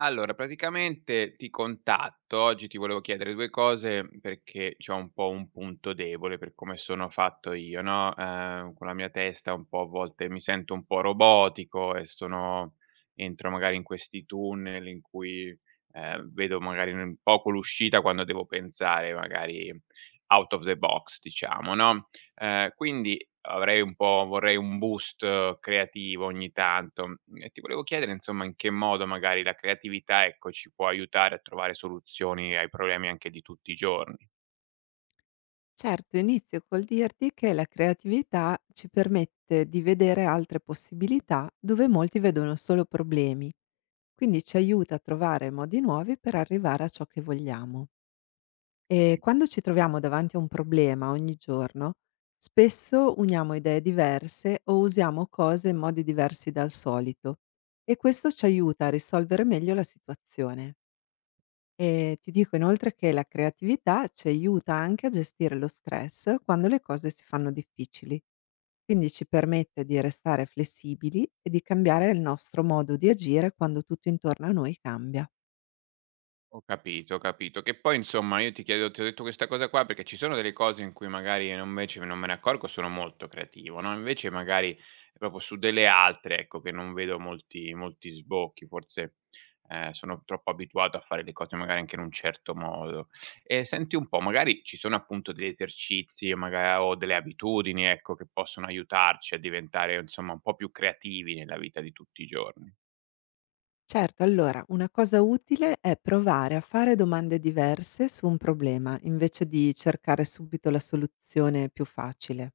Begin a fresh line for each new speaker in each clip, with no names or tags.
Allora, praticamente ti contatto, oggi ti volevo chiedere 2 cose perché c'ho un po' un punto debole per come sono fatto io, no, con la mia testa un po' a volte mi sento un po' robotico e sono entro magari in questi tunnel in cui, vedo magari un poco l'uscita quando devo pensare magari out of the box, diciamo, no, quindi avrei un po' vorrei un boost creativo ogni tanto, mhmm, e ti volevo chiedere insomma in che modo magari la creatività, ecco, ci può aiutare a trovare soluzioni ai problemi anche di tutti i giorni.
Certo, inizio col dirti che la creatività ci permette di vedere altre possibilità dove molti vedono solo problemi, quindi ci aiuta a trovare modi nuovi per arrivare a ciò che vogliamo. E quando ci troviamo davanti a un problema ogni giorno, spesso uniamo idee diverse o usiamo cose in modi diversi dal solito e questo ci aiuta a risolvere meglio la situazione. Ti dico inoltre che la creatività ci aiuta anche a gestire lo stress quando le cose si fanno difficili, quindi ci permette di restare flessibili e di cambiare il nostro modo di agire quando tutto intorno a noi cambia.
Ho capito, ho capito. Che poi insomma io ti chiedo ti ho detto questa cosa qua perché ci sono delle cose in cui magari non invece non me ne accorgo, sono molto creativo, no, invece magari proprio su delle altre, ecco, che non vedo molti sbocchi, forse, sono troppo abituato a fare le cose magari anche in un certo modo. E senti un po', magari ci sono appunto degli esercizi, maga o delle abitudini, ecco, che possono aiutarci a diventare insomma un po' più creativi nella vita di tutti i giorni?
Certo, allora una cosa utile è provare a fare domande diverse su un problema, invece di cercare subito la soluzione più facile.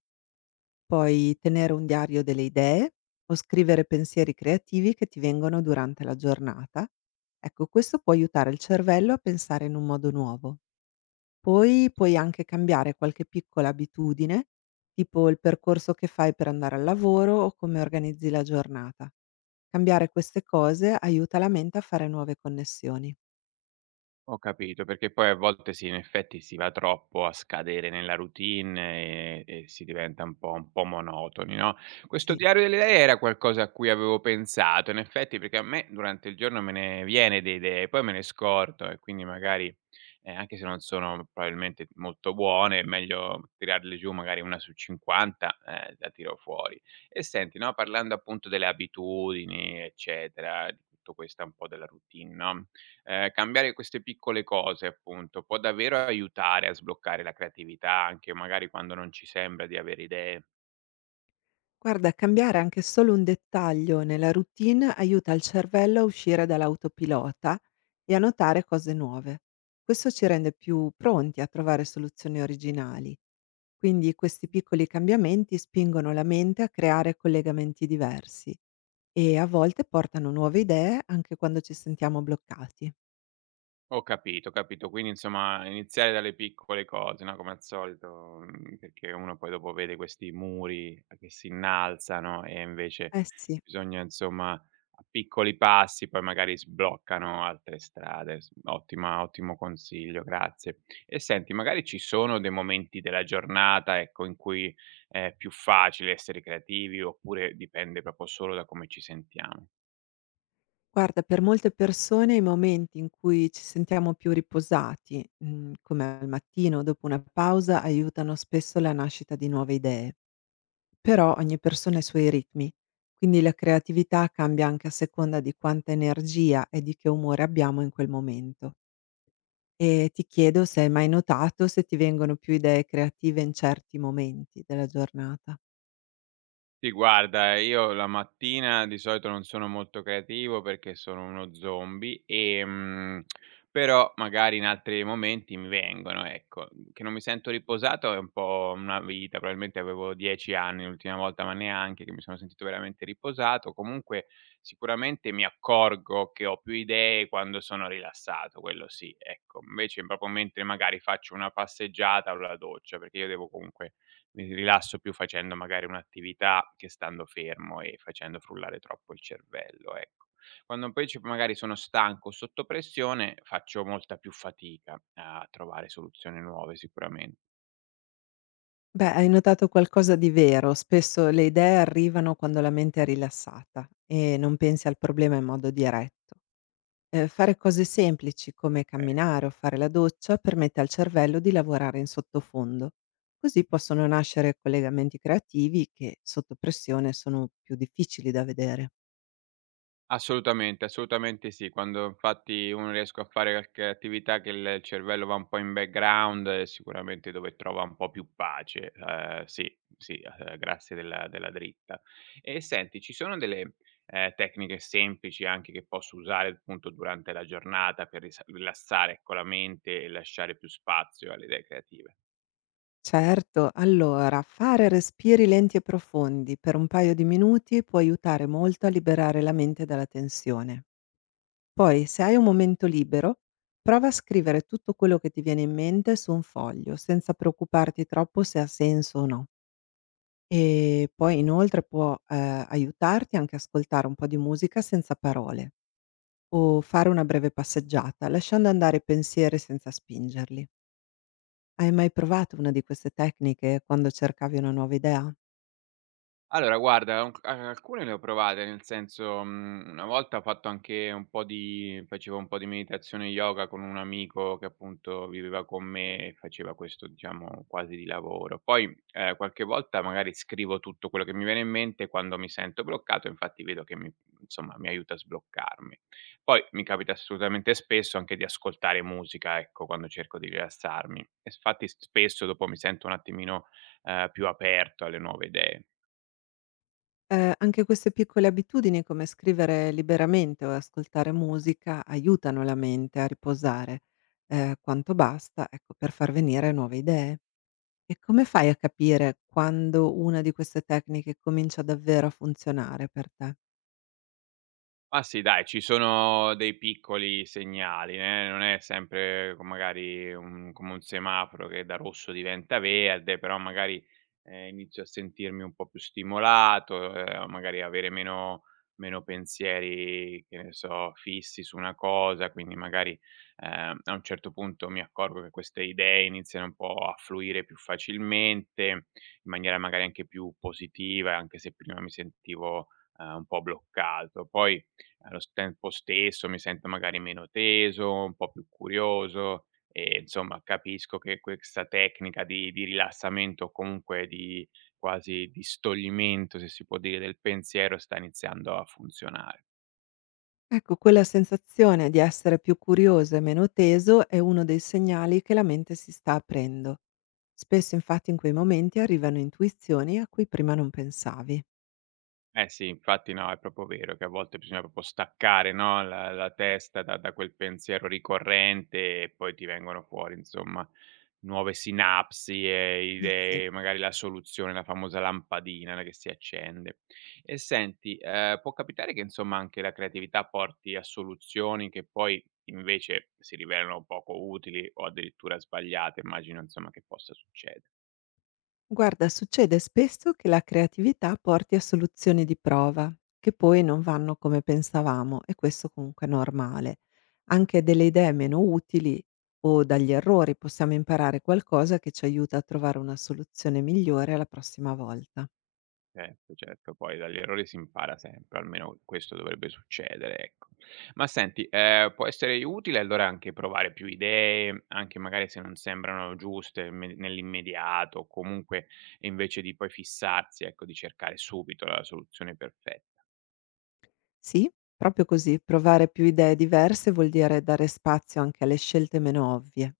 Puoi tenere un diario delle idee o scrivere pensieri creativi che ti vengono durante la giornata. Ecco, questo può aiutare il cervello a pensare in un modo nuovo. Poi puoi anche cambiare qualche piccola abitudine, tipo il percorso che fai per andare al lavoro o come organizzi la giornata. Cambiare queste cose aiuta la mente a fare nuove connessioni.
Ho capito, perché poi a volte sì, in effetti si va troppo a scadere nella routine e si diventa un po' monotoni, no. Questo
Sì.
diario delle idee era qualcosa a cui avevo pensato, in effetti, perché a me durante il giorno me ne viene di idee, poi me ne scordo e quindi magari, anche se non sono probabilmente molto buone, è meglio tirarle giù magari 1 su 50, la tiro fuori. E senti, no, parlando appunto delle abitudini, eccetera, di tutto questa un po' della routine, no, ehm, cambiare queste piccole cose appunto può davvero aiutare a sbloccare la creatività, anche magari quando non ci sembra di avere idee.
Guarda, cambiare anche solo un dettaglio nella routine aiuta il cervello a uscire dall'autopilota e annotare cose nuove. Questo ci rende più pronti a trovare soluzioni originali, quindi questi piccoli cambiamenti spingono la mente a creare collegamenti diversi e a volte portano nuove idee anche quando ci sentiamo bloccati.
Ho capito, ho capito. Quindi insomma iniziare dalle piccole cose, no, come al solito, mhmm, perché uno poi dopo vede questi muri che si innalzano e invece
Eh sì,
bisogna insomma a piccoli passi poi magari sbloccano altre strade. S ottima ottimo consiglio, grazie. E senti, magari ci sono dei momenti della giornata, ecco, in cui è più facile essere creativi oppure dipende proprio solo da come ci sentiamo?
guarda, per molte persone i momenti in cui ci sentiamo più riposati, come al mattino o dopo una pausa, aiutano spesso la nascita di nuove idee. Però ogni persona ha i suoi ritmi, quindi la creatività cambia anche a seconda di quanta energia e di che umore abbiamo in quel momento. E ti chiedo se hai mai notato se ti vengono più idee creative in certi momenti della giornata.
Sì, guarda, io la mattina di solito non sono molto creativo perché sono uno zombie, però magari in altri momenti mi vengono, ecco. Che non mi sento riposato è un po' una vita, probabilmente avevo 10 anni l'ultima volta, ma neanche che mi sono sentito veramente riposato. Comunque sicuramente mi accorgo che ho più idee quando sono rilassato, quello sì, ecco. Invece proprio mentre magari faccio una passeggiata o la doccia, perché io devo comunque mi rilasso più facendo magari un'attività che stando fermo e facendo frullare troppo il cervello, ecco. Quando poi ci magari sono stanco o sotto pressione, faccio molta più fatica a trovare soluzioni nuove sicuramente,
Beh, hai notato qualcosa di vero, spesso le idee arrivano quando la mente è rilassata e non pensi al problema in modo diretto. Fare cose semplici come
eh.
camminare o fare la doccia permette al cervello di lavorare in sottofondo. Così possono nascere collegamenti creativi che sotto pressione sono più difficili da vedere.
Assolutamente, assolutamente sì. Quando infatti uno riesco a fare qualche attività che il cervello va un po' in background, è sicuramente dove trova un po' più pace. Sì, sì, grazie della dritta. E senti, ci sono delle, tecniche semplici anche che posso usare appunto durante la giornata per risa rilassare, ecco, la mente e lasciare più spazio alle idee creative?
Certo, allora fare respiri lenti e profondi per un paio di minuti può aiutare molto a liberare la mente dalla tensione. Poi, se hai un momento libero, prova a scrivere tutto quello che ti viene in mente su un foglio, senza preoccuparti troppo se ha senso o no. E poi inoltre può, aiutarti anche a ascoltare un po' di musica senza parole o fare una breve passeggiata, lasciando andare i pensieri senza spingerli. Hai mai provato una di queste tecniche quando cercavi una nuova idea?
Allora guarda, un c a alcune le ho provate, nel senso, mhmm, una volta ho fatto anche un po' di facevo un po' di meditazione yoga con un amico che appunto viveva con me e faceva questo, diciamo, quasi di lavoro. Poi, qualche volta magari scrivo tutto quello che mi viene in mente quando mi sento bloccato, infatti vedo che mi insomma mi aiuta a sbloccarmi. Poi mi capita assolutamente spesso anche di ascoltare musica, ecco, quando cerco di rilassarmi. E s fatti s spesso dopo mi sento un attimino, più aperto alle nuove idee.
Anche queste piccole abitudini come scrivere liberamente o ascoltare musica aiutano la mente a riposare, quanto basta, ecco, per far venire nuove idee. E come fai a capire quando una di queste tecniche comincia davvero a funzionare per te?
Ma sì dai, ci sono dei piccoli segnali, non è sempre co magari un come un semaforo che da rosso diventa verde, però magari, inizio a sentirmi un po' più stimolato, magari avere meno pensieri, che ne so, fissi su una cosa, quindi magari, a un certo punto mi accorgo che queste idee iniziano un po' a fluire più facilmente, in maniera magari anche più positiva, anche se prima mi sentivo, un po' bloccato. Poi allo s tempo stesso mi sento magari meno teso, un po' più curioso e insomma capisco che questa tecnica di rilassamento o comunque di quasi di stoglimento, se si può dire, del pensiero sta iniziando a funzionare.
Ecco, quella sensazione di essere più curioso e meno teso è uno dei segnali che la mente si sta aprendo. Spesso infatti in quei momenti arrivano intuizioni a cui prima non pensavi.
Eh sì, infatti no, è proprio vero che a volte bisogna proprio staccare, no, la testa da quel pensiero ricorrente e poi ti vengono fuori insomma nuove sinapsi e
Eh sì.
idee, magari la soluzione, la famosa lampadina no, che si accende. E senti, può capitare che insomma anche la creatività porti a soluzioni che poi invece si rivelano poco utili o addirittura sbagliate, immagino insomma che possa succedere.
Guarda, succede spesso che la creatività porti a soluzioni di prova, che poi non vanno come pensavamo, e questo comunque è normale. Anche delle idee meno utili o dagli errori possiamo imparare qualcosa che ci aiuta a trovare una soluzione migliore la prossima volta.
Certo, certo, poi dagli errori si impara sempre, almeno questo dovrebbe succedere, ecco. Ma senti, può essere utile allora anche provare più idee, anche magari se non sembrano giuste me nell'immediato, o comunque invece di poi fissarsi, ecco, di cercare subito la soluzione perfe
Sì, proprio così, provare più idee diverse vuol dire dare spazio anche alle scelte meno ovvie,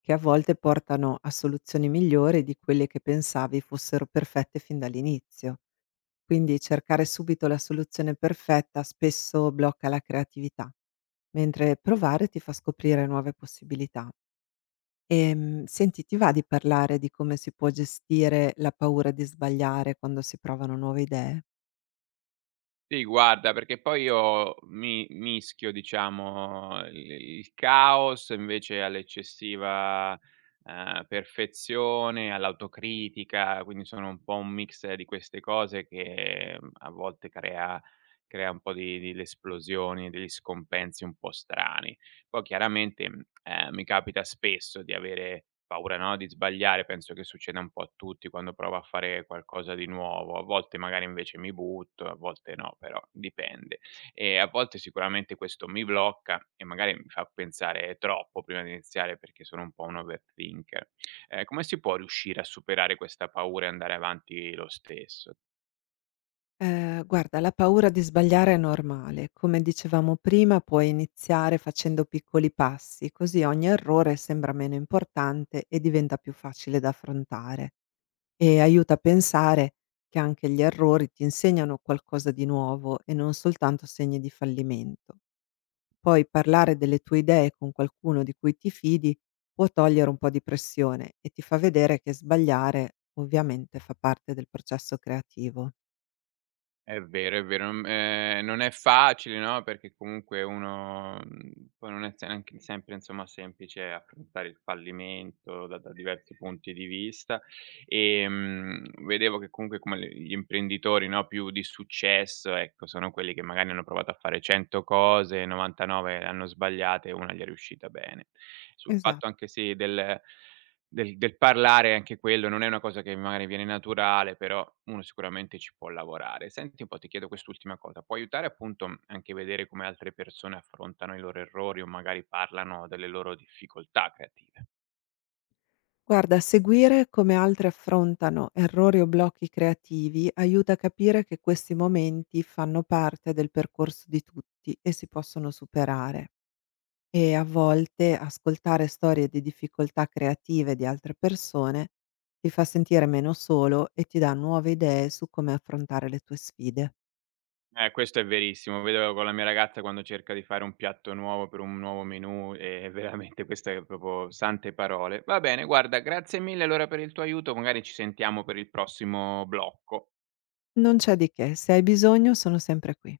che a volte portano a soluzioni migliori di quelle che pensavi fossero perfette fin dall'inizio. Quindi cercare subito la soluzione perfetta spesso blocca la creatività, mentre provare ti fa scoprire nuove possibilità. E senti, ti va di parlare di come si può gestire la paura di sbagliare quando si provano nuove idee?
Sì, guarda, perché poi io mi mischio, diciamo, il caos invece all'eccessiva, perfezione, all'autocritica, quindi sono un po' un mix di queste cose che, mhmm, a volte crea un po' di l'esplosioni, degli scompensi un po' strani. Poi chiaramente, mhmm, mi capita spesso di avere paura, no, di sbagliare, penso che succeda un po' a tutti quando provo a fare qualcosa di nuovo. A volte magari invece mi butto, a volte no, però dipende. E a volte sicuramente questo mi blocca e magari mi fa pensare troppo prima di iniziare perché sono un po' un overthinker. Come si può riuscire a superare questa paura e andare avanti lo stesso?
Guarda, la paura di sbagliare è normale. Come dicevamo prima, puoi iniziare facendo piccoli passi, così ogni errore sembra meno importante e diventa più facile da affrontare. E aiuta a pensare che anche gli errori ti insegnano qualcosa di nuovo e non soltanto segni di fallimento. Poi parlare delle tue idee con qualcuno di cui ti fidi può togliere un po' di pressione e ti fa vedere che sbagliare ovviamente fa parte del processo creativo.
È vero, mhmm, non è facile, no, perché comunque uno, mhmm, poi non è se anche sempre, insomma, semplice affrontare il fallimento da diversi punti di vista. Vedevo che comunque come le gli imprenditori, no, più di successo, ecco, sono quelli che magari hanno provato a fare 100 cose, 99 le hanno sbagliate e una gli è riuscita bene. Sul
Esa...
fatto anche sì del parlare anche quello, non è una cosa che magari viene naturale, però uno sicuramente ci può lavorare. Senti un po', ti chiedo quest'ultima cosa, può aiutare appunto, mhmm, anche vedere come altre persone affrontano i loro errori o magari parlano delle loro difficoltà creative?
Guarda, seguire come altri affrontano errori o blocchi creativi aiuta a capire che questi momenti fanno parte del percorso di tutti e si possono superare. E a volte ascoltare storie di difficoltà creative di altre persone ti fa sentire meno solo e ti dà nuove idee su come affrontare le tue sfide.
Questo è verissimo. Vedo con la mia ragazza quando cerca di fare un piatto nuovo per un nuovo menù, e veramente queste è proprio sante parole. Va bene, guarda, grazie mille allora per il tuo aiuto, magari ci sentiamo per il prossimo blocco.
Non c'è di che, se hai bisogno sono sempre qui.